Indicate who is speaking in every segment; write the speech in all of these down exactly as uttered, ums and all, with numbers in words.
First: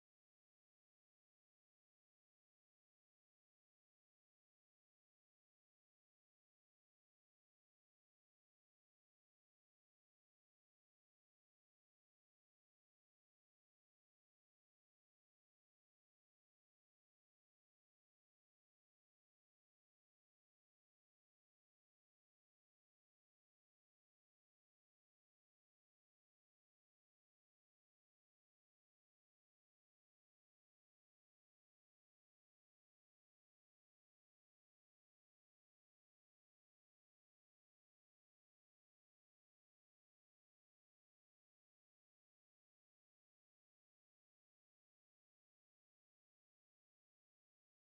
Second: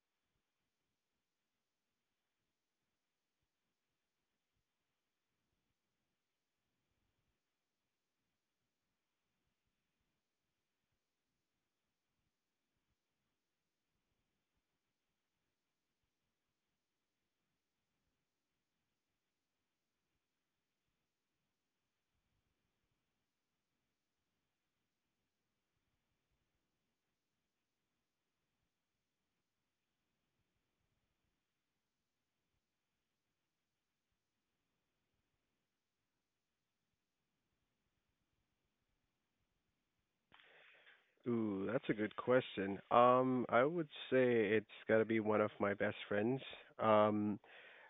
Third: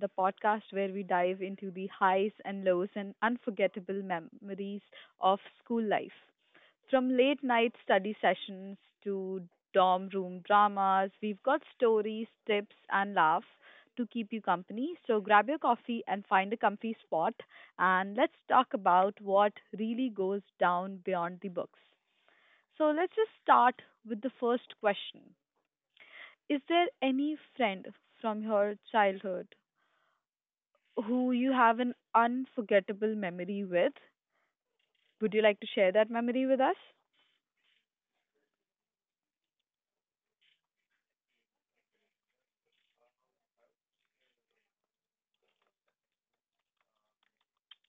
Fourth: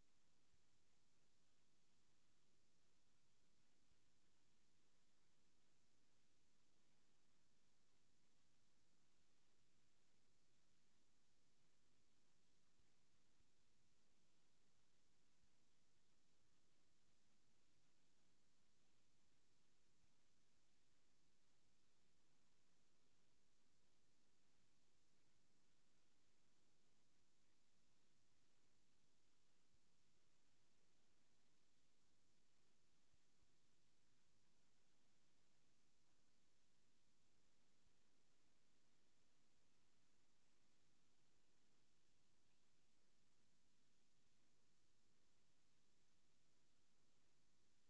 Speaker 1: the podcast where we dive into the highs and lows and unforgettable memories of school life. From late night study sessions to dorm room dramas, we've got stories, tips, and laughs to keep you company. So grab your coffee and find a comfy spot, and let's talk about what really goes down beyond the books. So let's just start with the first question. Is there any friend from your childhood who you have an unforgettable memory with? Would you like to share that memory with us?
Speaker 2: Ooh, that's a good question. Um, I would say it's got to be one of my best friends. Um,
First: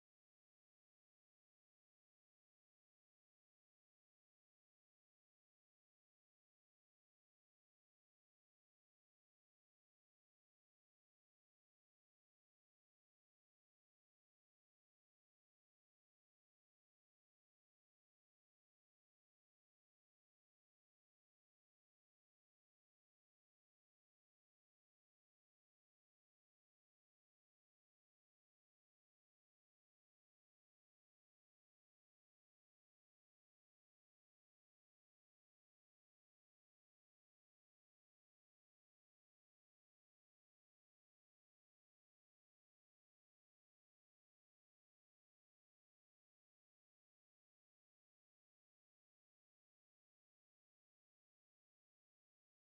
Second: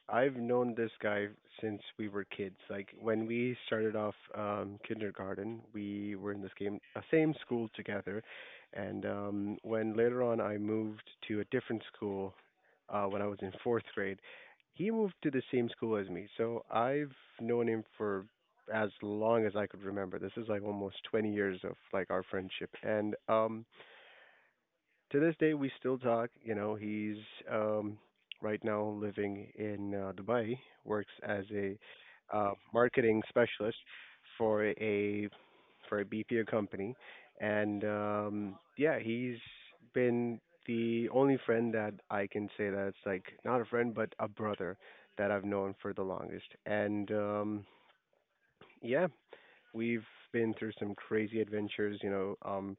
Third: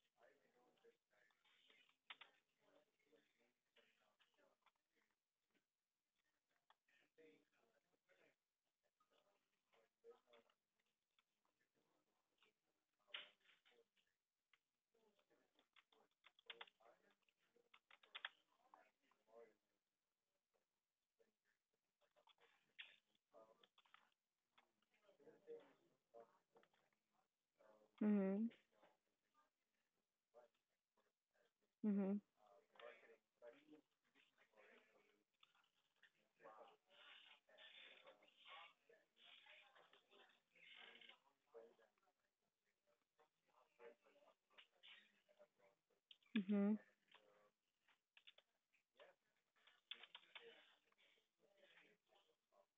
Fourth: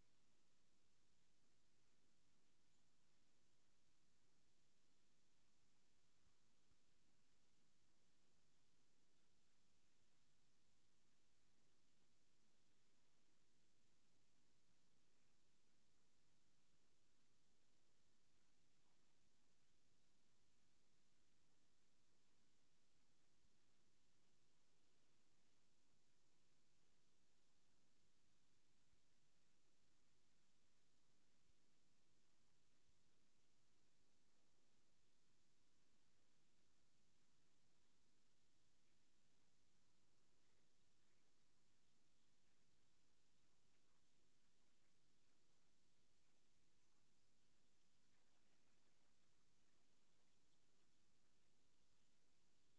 Speaker 2: I've known this guy since we were kids. Like when we started off um, kindergarten, we were in the same uh, same school together, and um, when later on I moved to a different school uh, when I was in fourth grade, he moved to the same school as me. So I've known him for as long as I could remember. This is like almost twenty years of like our friendship, and um, to this day we still talk. You know, he's um,
Speaker 1: Mhm.
Speaker 2: right now living in uh, Dubai, works as a
Speaker 1: Mhm.
Speaker 2: uh, marketing specialist for a for a B P O company, and um, yeah, he's been the only friend that I can say that it's like not a friend but a brother that I've known for the longest,
Speaker 1: Mhm.
Speaker 2: and um, yeah, we've been through some crazy adventures. You know, um,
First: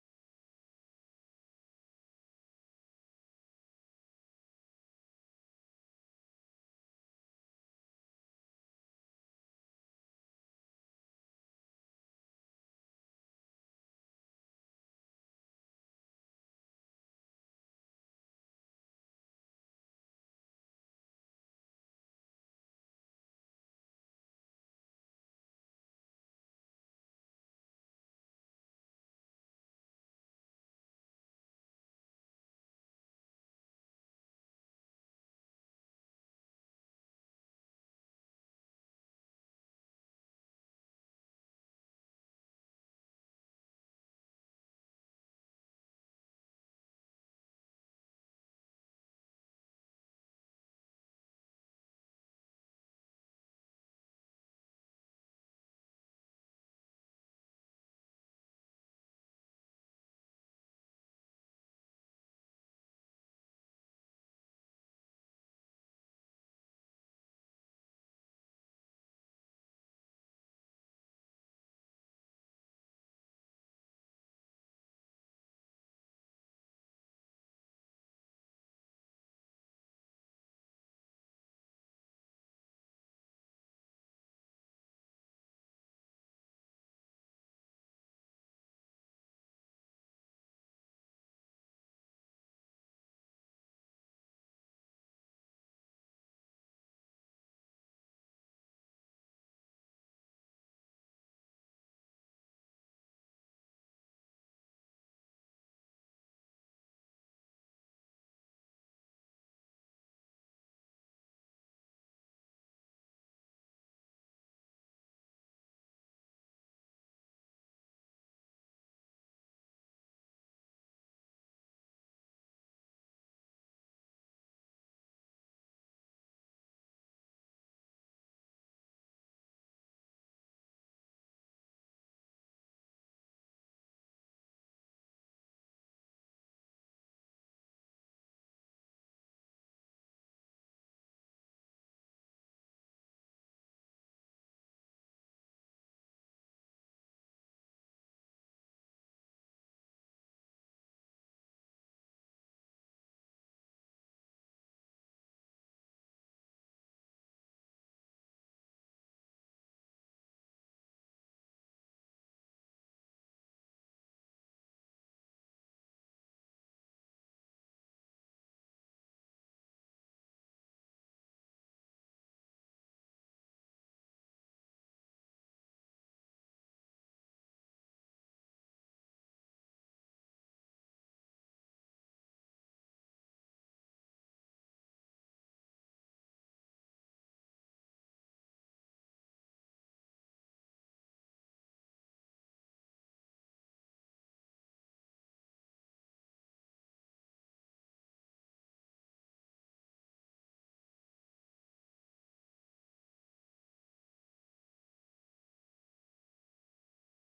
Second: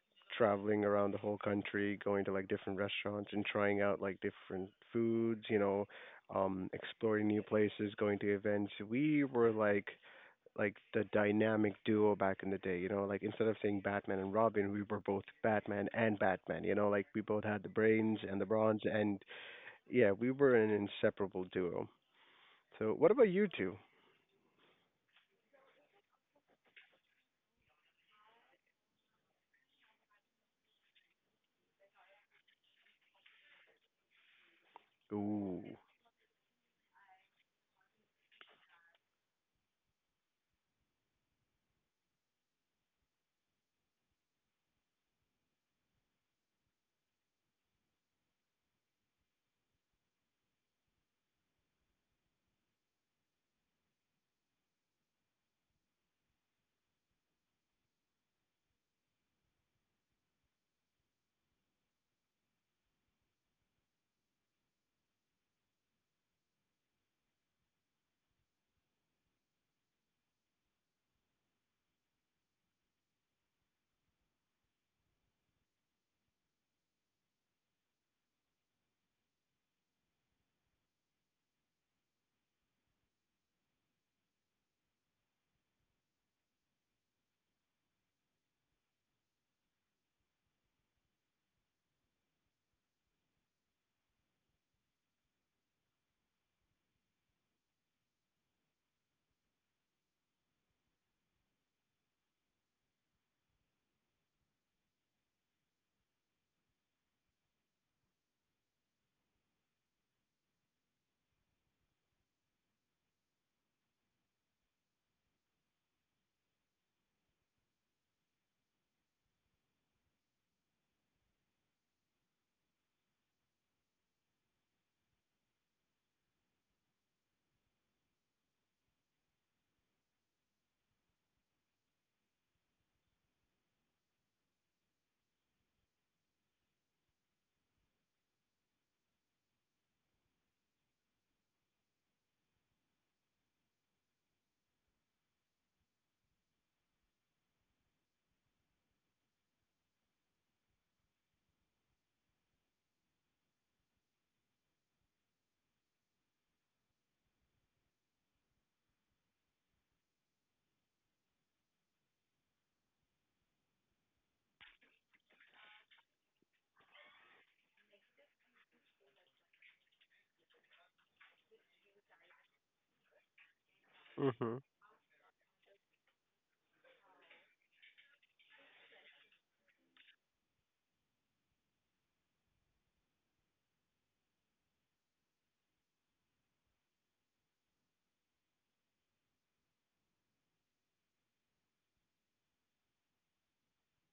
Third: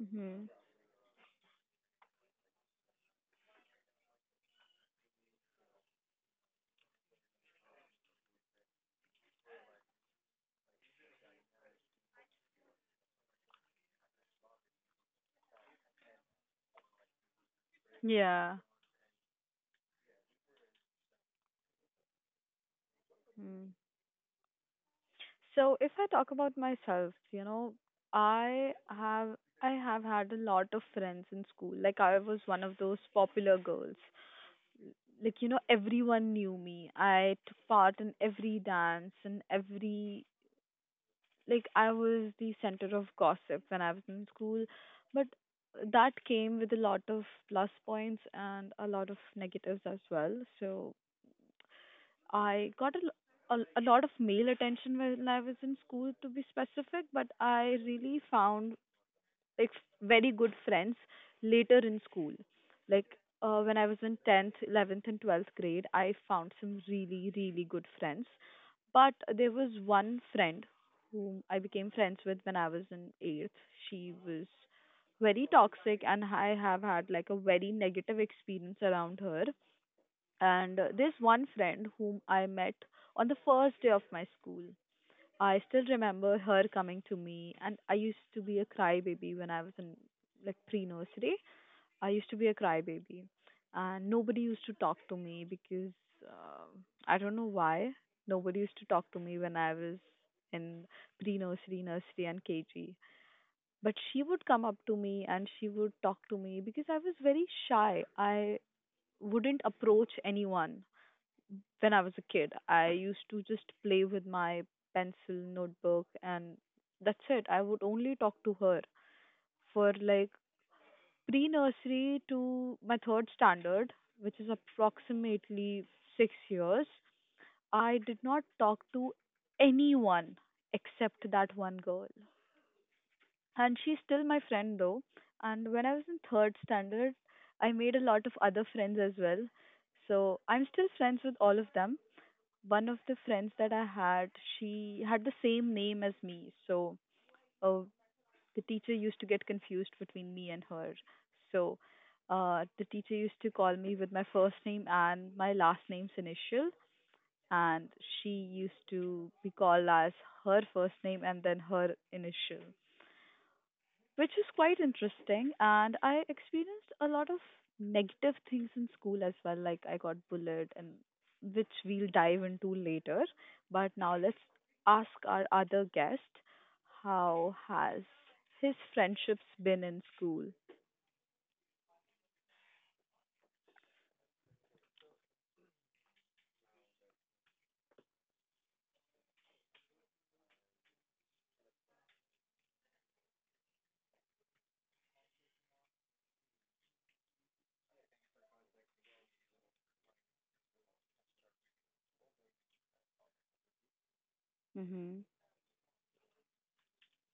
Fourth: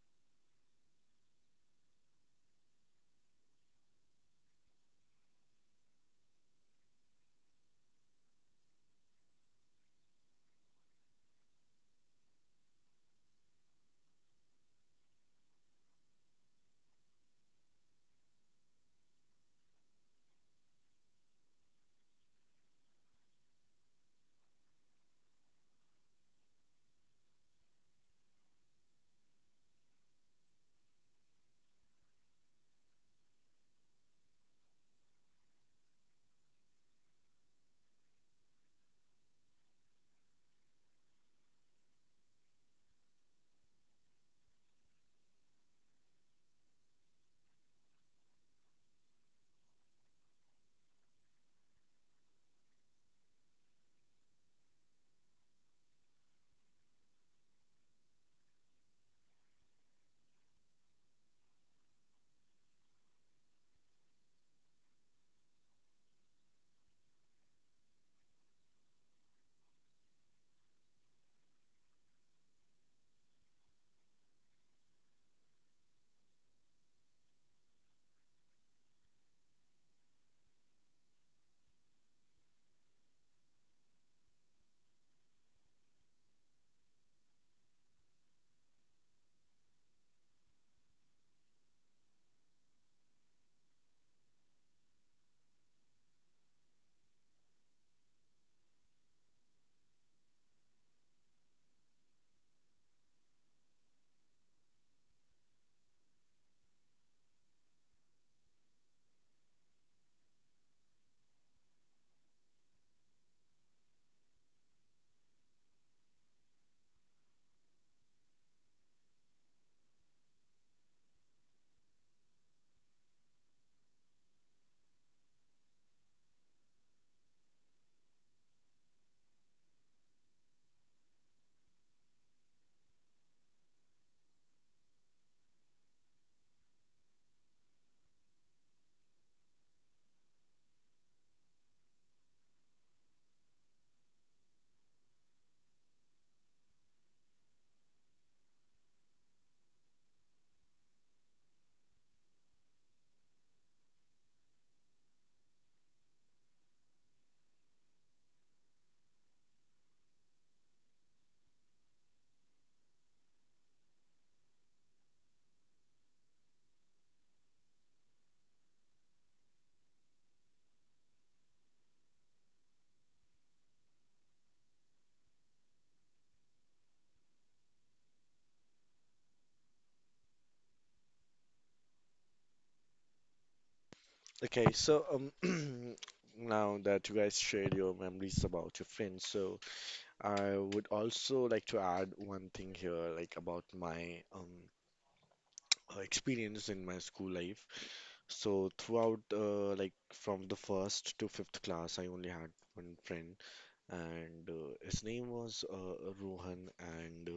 Speaker 1: Mhm.
Speaker 2: traveling around the whole country, going to like different restaurants and trying out like different foods, you know, um, exploring new places, going to events. We were like like the dynamic duo back in the day, you know, like instead of saying Batman and Robin, we were both Batman and Batman, you know, like we both had the brains and the
Speaker 1: Yeah.
Speaker 2: bronze and yeah, we were an inseparable duo. So what about you
Speaker 1: Mhm.
Speaker 2: two?
Speaker 1: So if I talk about myself, you know, I have I have had a lot of friends in school. Like I was one of those popular girls. Like you know,
Speaker 2: Ooh.
Speaker 1: everyone knew me. I took part in every dance and every like I was the center of gossip when I was in school, but that came with a lot of plus points and a lot of negatives as well. So I got a, l- a- a lot of male attention when I was in school, to be specific, but I really found like very good friends later in school. Like uh, when I was in tenth, eleventh, and twelfth grade, I found some really, really good friends, but there was one friend whom I became friends with when I was in eighth. She was very toxic, and I have had like a very negative experience around her. And uh, this one friend whom I met on the first day of my school, I still remember her coming to me, and I used to be a crybaby when I was in like pre nursery. I used to be a crybaby, and nobody used to talk to me because uh, I don't know why nobody used to talk to me when I was in pre-nursery, nursery, and K G. But she would come up to me and she would talk to me because I was very shy. I wouldn't approach anyone when I was a kid. I used to just play with my pencil, notebook, and that's it. I would only talk to her for like pre-nursery to my third standard, which is approximately six years. I did not talk to anyone except that one girl. And she's still my friend though. And when I was in third standard, I made a lot of other friends as well. So I'm still friends with all of them. One of the friends that I had, she had the same name as me. So uh, the teacher used to get confused between me and her. So uh, the teacher used to call me with my first name and my last name's initial, and she used to be called as her first name and then her initial, which is quite interesting. And I experienced a lot of negative things in school as well. Like I got bullied, and which we'll dive into later. But now let's ask our other guest, how has his friendships been in school?
Speaker 3: Okay, so um, now that you guys shared your memories about your friends, so I would also like to add one thing here, like about my um uh, experience in my school life. So throughout, uh, like from the first to fifth class, I only had one friend, and uh, his
Speaker 1: Mm-hmm.
Speaker 3: name was uh, Rohan, and